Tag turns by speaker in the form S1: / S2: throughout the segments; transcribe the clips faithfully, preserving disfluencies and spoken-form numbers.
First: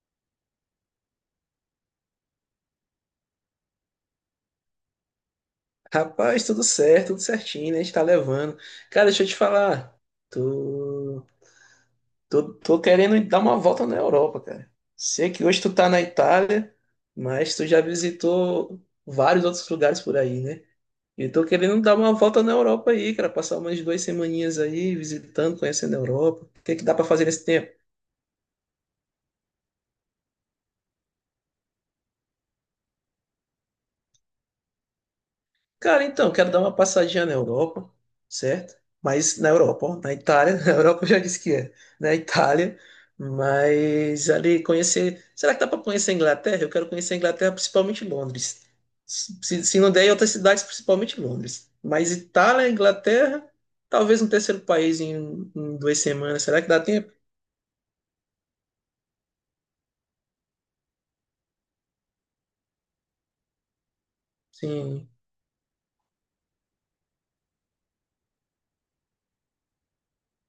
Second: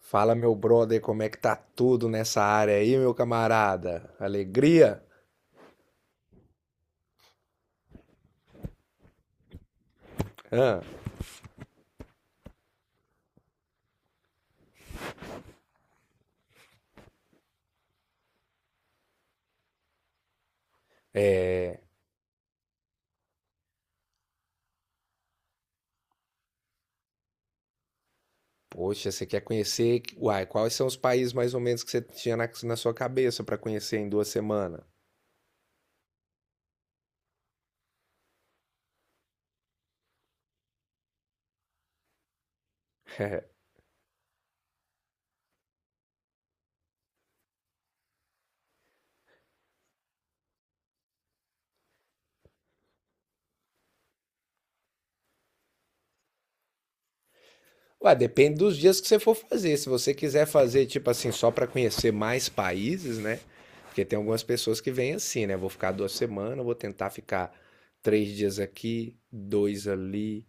S1: Fala, meu brother, como é que tá tudo nessa área aí, meu camarada? Alegria?
S2: Rapaz, tudo certo, tudo certinho, né? A gente tá levando. Cara, deixa eu te falar.
S1: Hã?
S2: Tô, tô, tô querendo dar uma volta na Europa, cara. Sei que hoje tu tá na Itália, mas tu já visitou vários outros lugares por aí, né? E tô
S1: é...
S2: querendo dar uma volta na Europa aí, cara. Passar umas duas semaninhas aí visitando, conhecendo a Europa. O que é que dá pra fazer nesse tempo?
S1: Poxa, você quer conhecer? Uai, quais são os países mais ou menos que você tinha na, na sua cabeça pra conhecer em duas semanas?
S2: Cara, então, quero dar uma passadinha na Europa, certo? Mas na Europa, ó, na Itália, na Europa eu já disse que é, na Itália, mas ali conhecer. Será que dá para conhecer a Inglaterra? Eu quero conhecer a Inglaterra, principalmente Londres. Se, se não der, em outras cidades, principalmente Londres. Mas Itália, Inglaterra, talvez um terceiro país em, em duas semanas. Será que dá tempo?
S1: Ué, depende dos dias que você for fazer. Se você quiser fazer, tipo assim, só para conhecer mais países, né? Porque tem algumas pessoas que
S2: Sim,
S1: vêm assim, né? Vou ficar duas semanas, vou tentar ficar três dias aqui, dois ali,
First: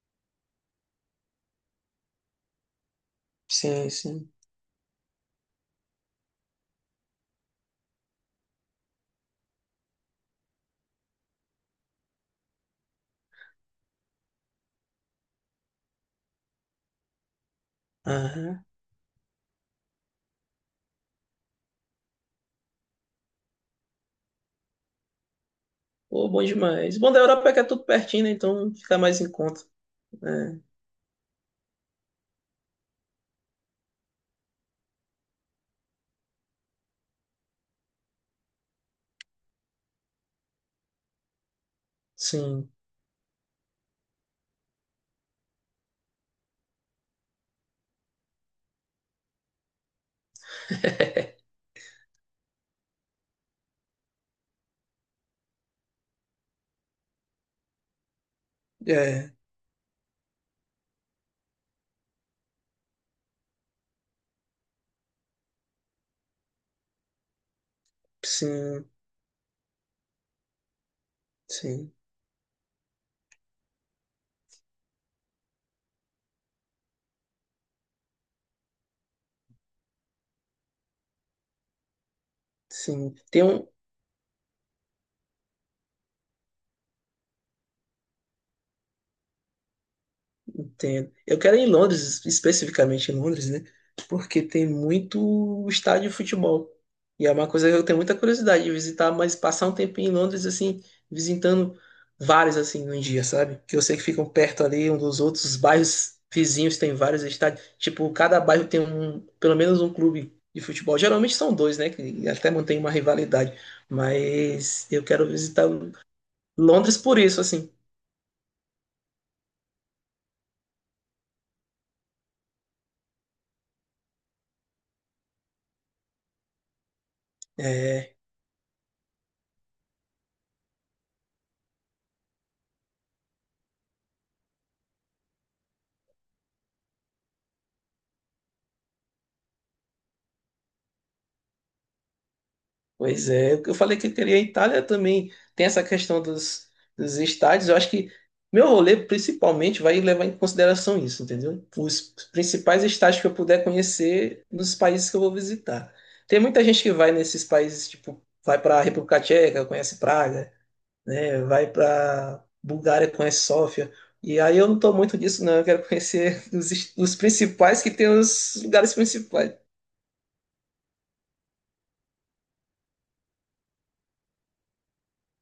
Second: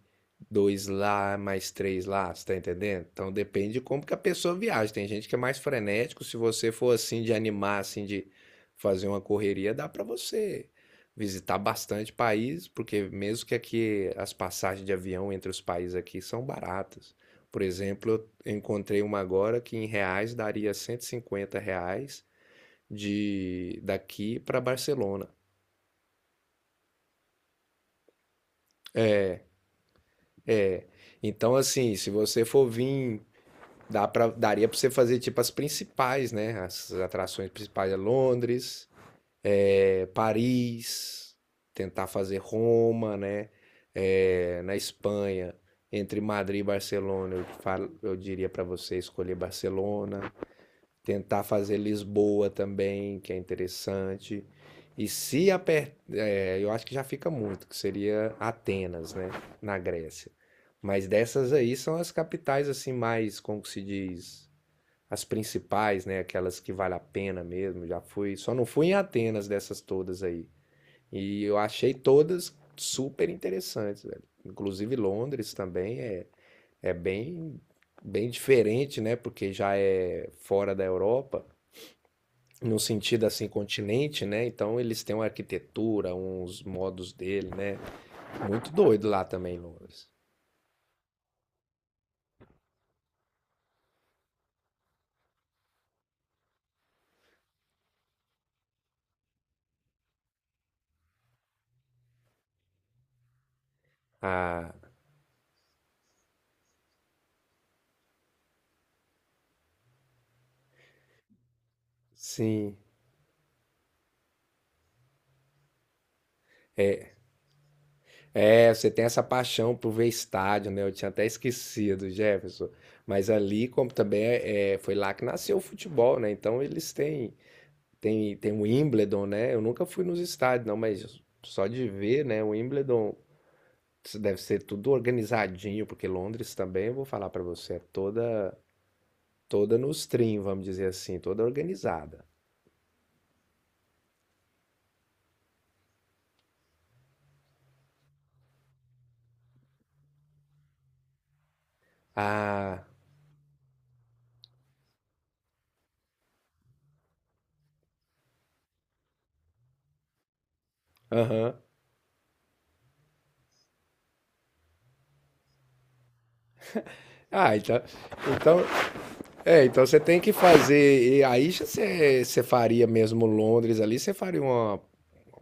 S1: dois lá, mais três lá, você tá entendendo? Então depende de
S2: sim,
S1: como que a
S2: sim.
S1: pessoa viaja. Tem gente que é mais frenético. Se você for assim de animar, assim, de fazer uma correria, dá para você visitar bastante país, porque mesmo que aqui as passagens de avião entre os países aqui são baratas. Por exemplo, eu
S2: Aham.
S1: encontrei uma agora que em reais daria cento e cinquenta reais de daqui para Barcelona.
S2: Pô, bom demais. Bom da Europa é que é tudo pertinho, né? Então fica mais em conta, né?
S1: Então, assim, se você for vir, dá pra, daria para você fazer tipo as principais, né? As atrações principais é Londres, é, Paris, tentar fazer
S2: Sim.
S1: Roma, né? É, na Espanha, entre Madrid e Barcelona, eu, falo, eu diria para você escolher Barcelona. Tentar fazer Lisboa também, que é interessante. E se aper... é, eu acho que já fica muito, que seria Atenas, né,
S2: É,
S1: na Grécia. Mas dessas aí são as capitais assim mais, como que se diz, as principais, né, aquelas que vale a pena mesmo. Já fui, só não
S2: sim,
S1: fui em Atenas dessas todas aí. E eu achei
S2: sim,
S1: todas super interessantes, velho. Inclusive Londres também é é bem bem diferente, né, porque já é fora da Europa no
S2: sim.
S1: sentido
S2: Tem
S1: assim,
S2: um,
S1: continente, né? Então eles têm uma arquitetura, uns modos dele, né? Muito doido lá também, Londres.
S2: entendo. Eu quero ir em Londres, especificamente em Londres, né? Porque tem muito estádio de futebol. E é uma coisa que eu tenho muita curiosidade de visitar, mas passar um tempinho em Londres, assim, visitando vários, assim, num dia, sabe? Que eu sei que ficam perto
S1: Ah,
S2: ali um dos outros, os bairros vizinhos têm vários estádios. Tipo, cada bairro tem um, pelo menos um clube de futebol. Geralmente são dois, né? Que até
S1: sim.
S2: mantém uma rivalidade. Mas eu quero visitar Londres por isso, assim.
S1: É, você tem essa paixão por ver estádio, né? Eu tinha até esquecido, Jefferson. Mas ali, como também é, é, foi lá que nasceu o futebol, né? Então eles têm,
S2: É,
S1: têm, têm o Wimbledon, né? Eu nunca fui nos estádios, não, mas só de ver, né? O Wimbledon deve ser tudo organizadinho, porque Londres também, eu vou falar pra você, é toda Toda nos trim, vamos dizer assim, toda organizada.
S2: pois é. Eu falei que eu queria a Itália também. Tem essa questão dos, dos estádios. Eu acho que meu rolê principalmente vai levar em consideração isso, entendeu? Os principais
S1: Ah,
S2: estádios que eu puder conhecer nos países que eu vou visitar. Tem muita gente que vai nesses países, tipo, vai para a República Tcheca, conhece Praga, né?
S1: aham.
S2: Vai para Bulgária, conhece Sófia. E aí eu não tô muito disso, não. Eu quero conhecer os, os
S1: Ah, então,
S2: principais que tem os
S1: então,
S2: lugares principais.
S1: é, então você tem que fazer. E aí você, você faria mesmo Londres ali, você faria uma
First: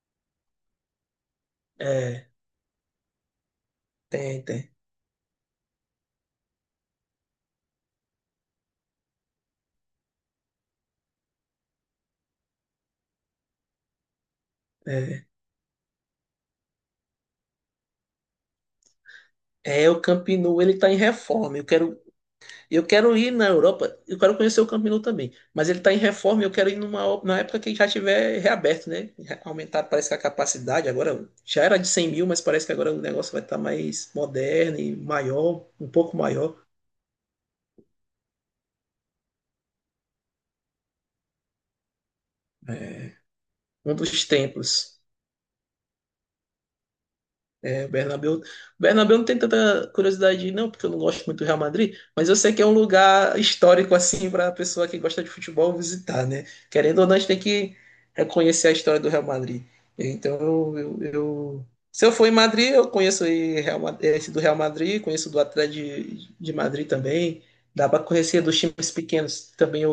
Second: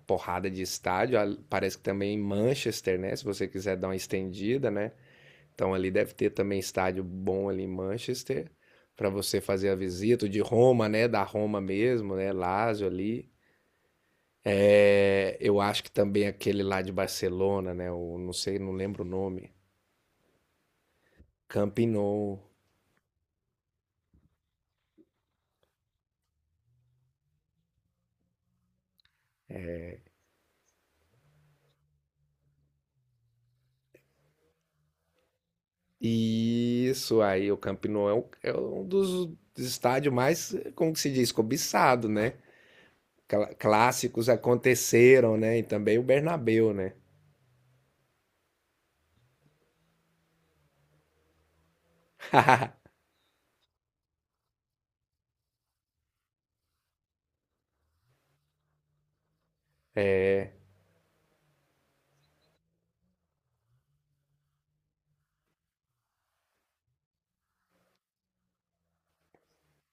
S1: porrada de estádio. Ah, parece que também em
S2: É,
S1: Manchester, né? Se você quiser dar uma
S2: tem,
S1: estendida,
S2: tem.
S1: né? Então ali deve ter também estádio bom ali em Manchester para você fazer a visita. O de Roma, né? Da Roma mesmo, né? Lazio ali.
S2: É,
S1: É, eu acho que também aquele lá de Barcelona, né? O, não sei, não lembro o nome.
S2: é, o Camp Nou, ele está em reforma. Eu
S1: Camp
S2: quero,
S1: Nou.
S2: eu quero ir na Europa, eu quero conhecer o Camp Nou também. Mas ele está em reforma, e eu quero ir numa, o- na época que já tiver reaberto, né? Já aumentar, parece que a capacidade agora já era de cem mil, mas parece que agora o negócio vai estar mais moderno e maior, um pouco maior.
S1: Isso aí, o Campinou é um, é um dos estádios mais, como que se diz, cobiçado, né?
S2: É,
S1: Cla-
S2: um dos
S1: Clássicos
S2: templos.
S1: aconteceram, né? E também o Bernabéu, né?
S2: É, Bernabéu. Bernabéu não tem tanta curiosidade, não, porque eu não gosto muito do Real Madrid, mas eu sei que é um lugar histórico, assim, para a pessoa que gosta de futebol visitar, né? Querendo ou não, a gente tem que reconhecer a história do Real Madrid. Então,
S1: É,
S2: eu, eu- eu- se eu for em Madrid, eu conheço aí Real Ma- esse do Real Madrid, conheço do Atlético de, de Madrid também. Dá para conhecer dos times pequenos também.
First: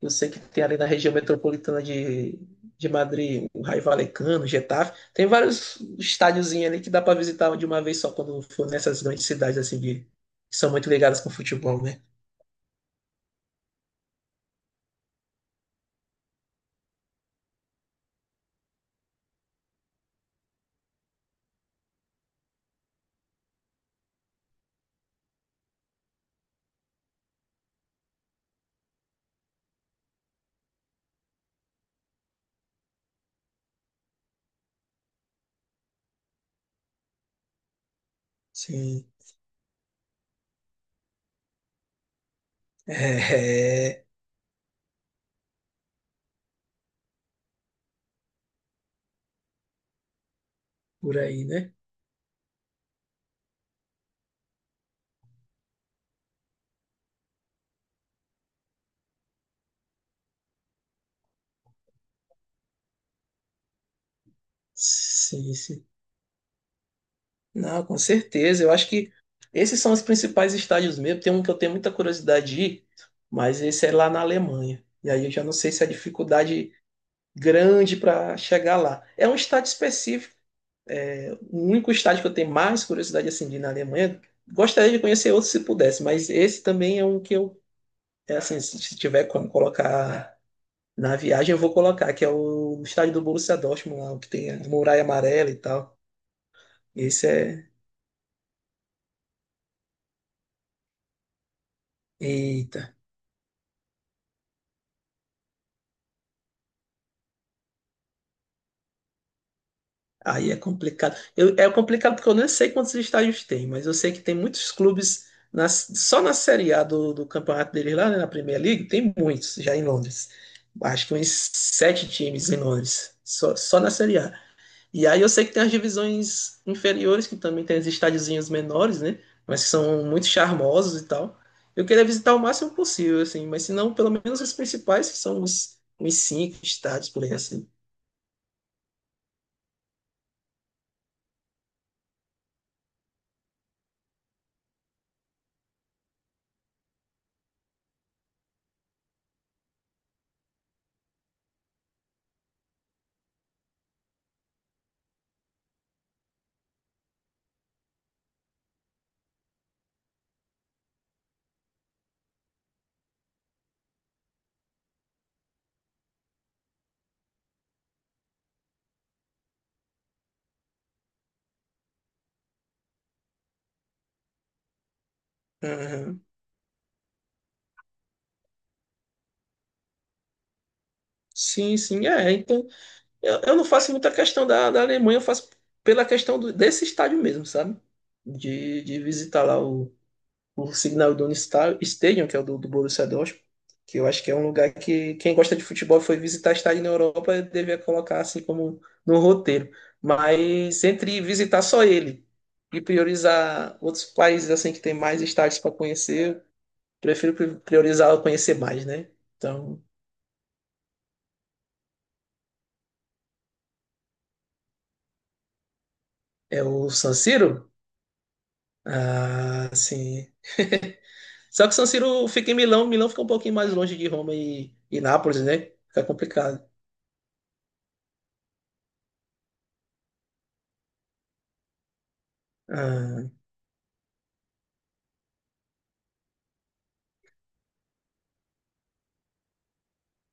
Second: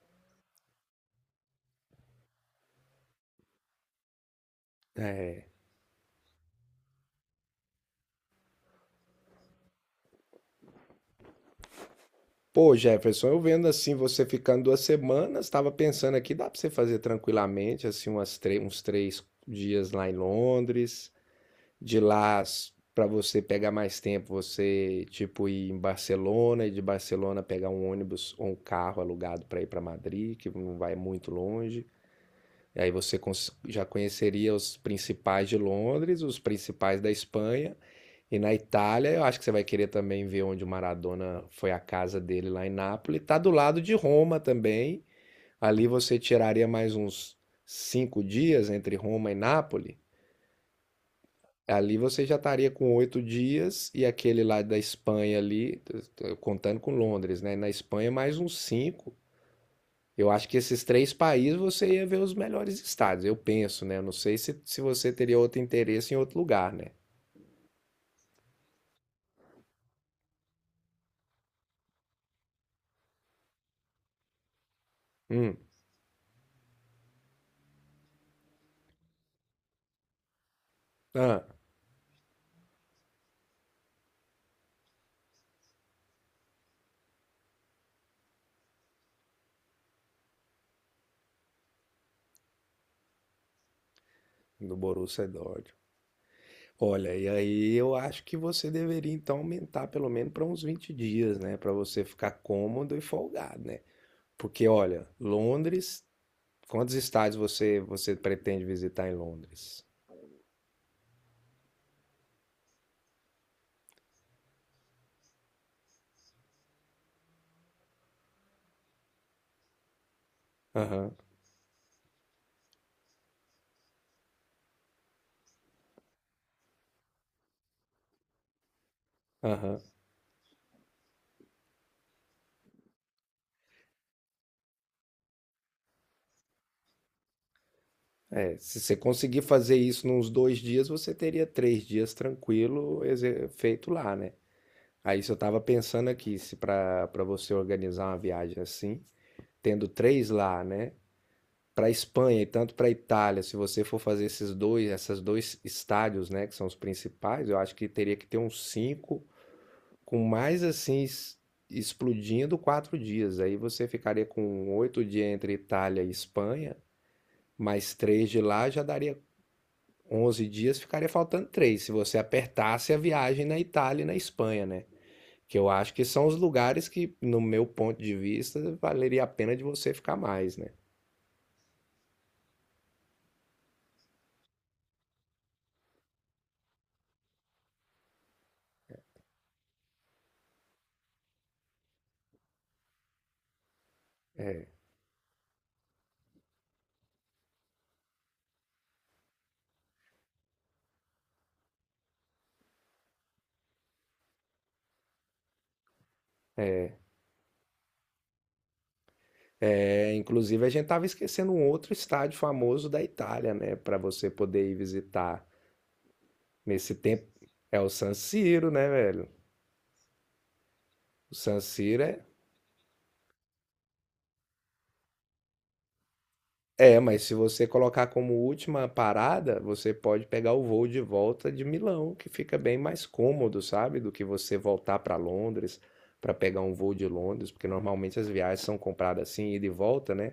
S2: Eu sei que tem ali na região metropolitana de, de Madrid, o Raio Vallecano, o Getafe. Tem
S1: é.
S2: vários estádiozinhos ali que dá para visitar de uma vez só quando for nessas grandes cidades assim de- que são muito ligadas com futebol, né?
S1: Pô, Jefferson, eu vendo assim, você ficando duas semanas, estava pensando aqui, dá para você fazer tranquilamente, assim, umas tre- uns três dias lá em Londres, de lá para você pegar mais tempo, você tipo ir em Barcelona e de Barcelona pegar um ônibus ou um carro alugado para ir para Madrid, que não vai muito longe. E aí você cons- já conheceria os principais de Londres, os principais da Espanha. E na
S2: Sim.
S1: Itália, eu acho que você vai querer também ver onde o Maradona foi a casa dele lá em Nápoles. Tá do lado
S2: É,
S1: de
S2: é,
S1: Roma também. Ali você tiraria mais uns cinco dias entre Roma e Nápoles.
S2: por aí, né?
S1: Ali você já estaria com oito dias e aquele lá da Espanha ali, t- contando com Londres, né? Na Espanha mais uns cinco. Eu acho que esses três países você ia ver os melhores estados, eu penso, né? Eu não sei se, se você teria
S2: Sim,
S1: outro
S2: sim.
S1: interesse em outro lugar, né?
S2: Não, com certeza. Eu acho que esses são os principais estádios mesmo. Tem um que eu tenho muita curiosidade de ir, mas esse é lá na Alemanha. E aí eu já não
S1: Hum,
S2: sei se é dificuldade grande para chegar lá. É um estádio específico.
S1: ah,
S2: O único estádio que eu tenho mais curiosidade assim de ir na Alemanha, gostaria de conhecer outro se pudesse, mas esse também é um que eu, é assim, se tiver como colocar na viagem, eu vou colocar, que é o estádio do Borussia Dortmund lá, o que tem a
S1: do
S2: muralha
S1: Borussia
S2: amarela e
S1: Dortmund.
S2: tal.
S1: Olha,
S2: Esse
S1: e
S2: é,
S1: aí eu acho que você deveria então aumentar pelo menos para uns vinte dias, né? Para você ficar
S2: eita,
S1: cômodo e folgado, né? Porque, olha, Londres, quantos estádios você, você pretende visitar em Londres?
S2: aí é complicado. Eu- é complicado porque eu não sei quantos estádios tem, mas eu sei que tem muitos clubes na- só na Série A do, do campeonato deles lá, né, na Premier League, tem muitos já em Londres. Acho que
S1: Aham,
S2: uns sete times em Londres, só, só, na Série A. E aí eu sei que tem as divisões inferiores, que também tem os estádiozinhos menores, né? Mas que
S1: aham.
S2: são muito charmosos e tal. Eu queria visitar o máximo possível, assim, mas se não, pelo menos os principais, que são os, os cinco estádios por aí, assim.
S1: É, se você conseguir fazer isso nos dois dias, você teria três dias tranquilo exe- feito lá, né? Aí se eu tava pensando aqui, se para para você organizar uma viagem assim, tendo três lá, né? Para Espanha e tanto para Itália, se você for fazer esses dois, essas dois estádios, né, que são os principais, eu acho que teria que ter uns cinco, com mais assim es- explodindo quatro dias. Aí você ficaria com oito dias entre Itália e Espanha. Mais três de lá já daria onze dias, ficaria faltando três se você apertasse a viagem na Itália e na Espanha, né? Que eu acho que
S2: Uhum.
S1: são os lugares que, no meu ponto de vista, valeria a pena de você ficar mais, né?
S2: Sim, sim, é. Então, eu, eu não faço muita questão da, da Alemanha, eu faço pela questão do- desse estádio mesmo, sabe? De, de visitar lá o, o Signal Iduna Sta- Stadium, que é o do, do Borussia Dortmund, que eu acho que é um
S1: É.
S2: lugar que quem gosta de futebol e foi visitar estádio na Europa devia colocar assim como no roteiro. Mas entre visitar só ele e priorizar outros países assim que tem mais estádios para conhecer, eu prefiro pri- priorizar conhecer mais, né? Então,
S1: É, inclusive, a gente tava esquecendo um outro estádio famoso da Itália, né? Para você poder ir visitar
S2: é o
S1: nesse
S2: San
S1: tempo.
S2: Siro?
S1: É o San Siro, né, velho?
S2: Ah, sim.
S1: O San
S2: Só que o San
S1: Siro é…
S2: Siro fica em Milão, Milão fica um pouquinho mais longe de Roma e, e Nápoles, né? Fica complicado.
S1: É, mas se você colocar como última parada, você pode pegar o voo de volta de Milão, que fica bem mais
S2: Ah,
S1: cômodo, sabe? Do que você voltar para Londres para pegar um voo de Londres, porque normalmente as viagens são compradas assim, ida e volta, né?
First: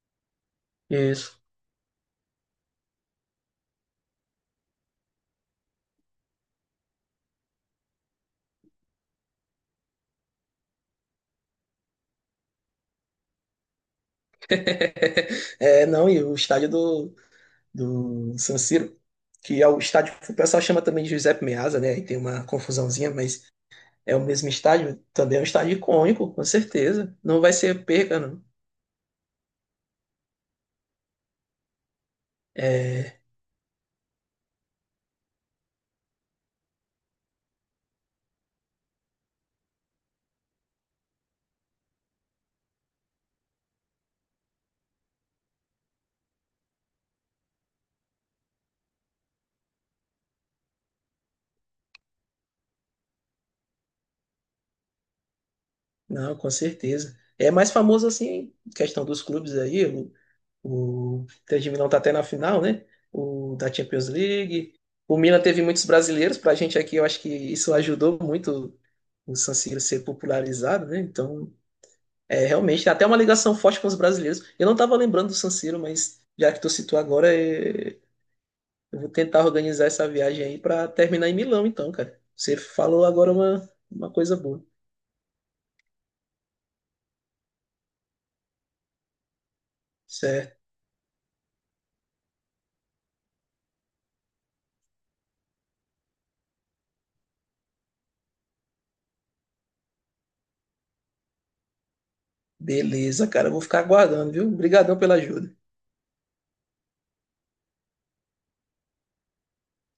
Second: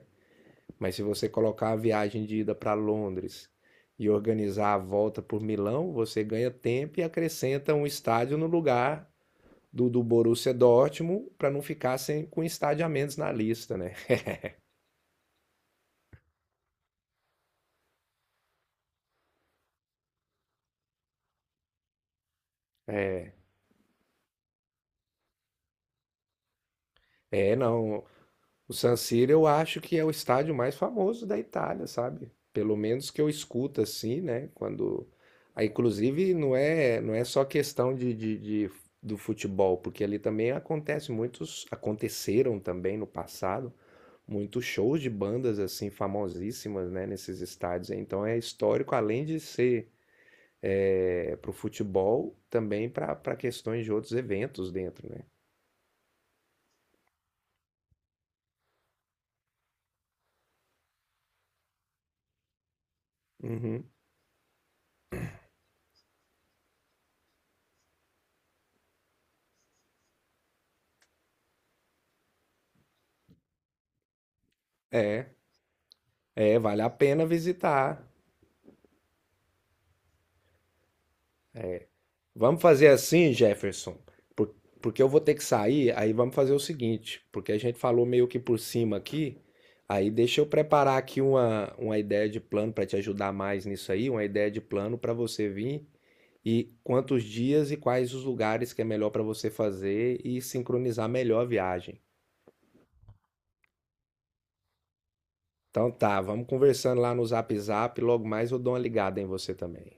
S1: Mas se você
S2: isso.
S1: colocar a viagem de ida para Londres e organizar a volta por Milão, você ganha tempo e acrescenta um estádio no lugar do, do Borussia Dortmund para não ficar sem, com estádio a menos na lista, né?
S2: É, não, e o estádio do, do San Siro, que é o estádio que o pessoal chama também de Giuseppe Meazza, né? Aí tem uma confusãozinha,
S1: É.
S2: mas é o mesmo estádio, também é um estádio icônico, com certeza. Não vai
S1: É,
S2: ser
S1: não.
S2: perca, não.
S1: O San Siro eu acho que é o estádio mais famoso da Itália, sabe? Pelo menos
S2: É,
S1: que eu escuto assim, né? Quando, ah, inclusive não é não é só questão de, de, de- do futebol, porque ali também acontece muitos, aconteceram também no passado muitos shows de bandas assim famosíssimas, né? Nesses estádios. Então é histórico além de ser para o futebol, também para para questões de outros eventos dentro, né?
S2: não, com certeza. É mais famoso assim, questão dos clubes aí, o, o Inter de Milão tá até na final, né? O da
S1: Uhum.
S2: Champions League. O Milan teve muitos brasileiros, pra gente aqui eu acho que isso ajudou muito o San Siro ser popularizado, né? Então, é, realmente, tem até uma ligação forte com os brasileiros. Eu não estava lembrando
S1: É,
S2: do San Siro, mas já
S1: é,
S2: que tu
S1: vale a
S2: citou
S1: pena
S2: agora, é,
S1: visitar.
S2: eu vou tentar organizar essa viagem aí para terminar em Milão, então, cara. Você
S1: Vamos fazer
S2: falou agora
S1: assim,
S2: uma,
S1: Jefferson,
S2: uma coisa
S1: por-
S2: boa.
S1: porque eu vou ter que sair, aí vamos fazer o seguinte, porque a gente falou meio que por cima aqui, aí deixa eu
S2: Certo.
S1: preparar aqui uma, uma ideia de plano para te ajudar mais nisso aí, uma ideia de plano para você vir e quantos dias e quais os lugares que é melhor para você fazer e sincronizar melhor a viagem.
S2: Beleza, cara. Eu vou ficar aguardando, viu? Obrigadão pela ajuda.
S1: Então tá, vamos conversando lá no Zap Zap, logo mais eu dou uma ligada em você também.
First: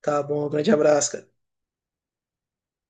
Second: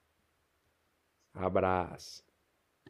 S2: Tá bom, um grande abraço, cara.
S1: Abraço.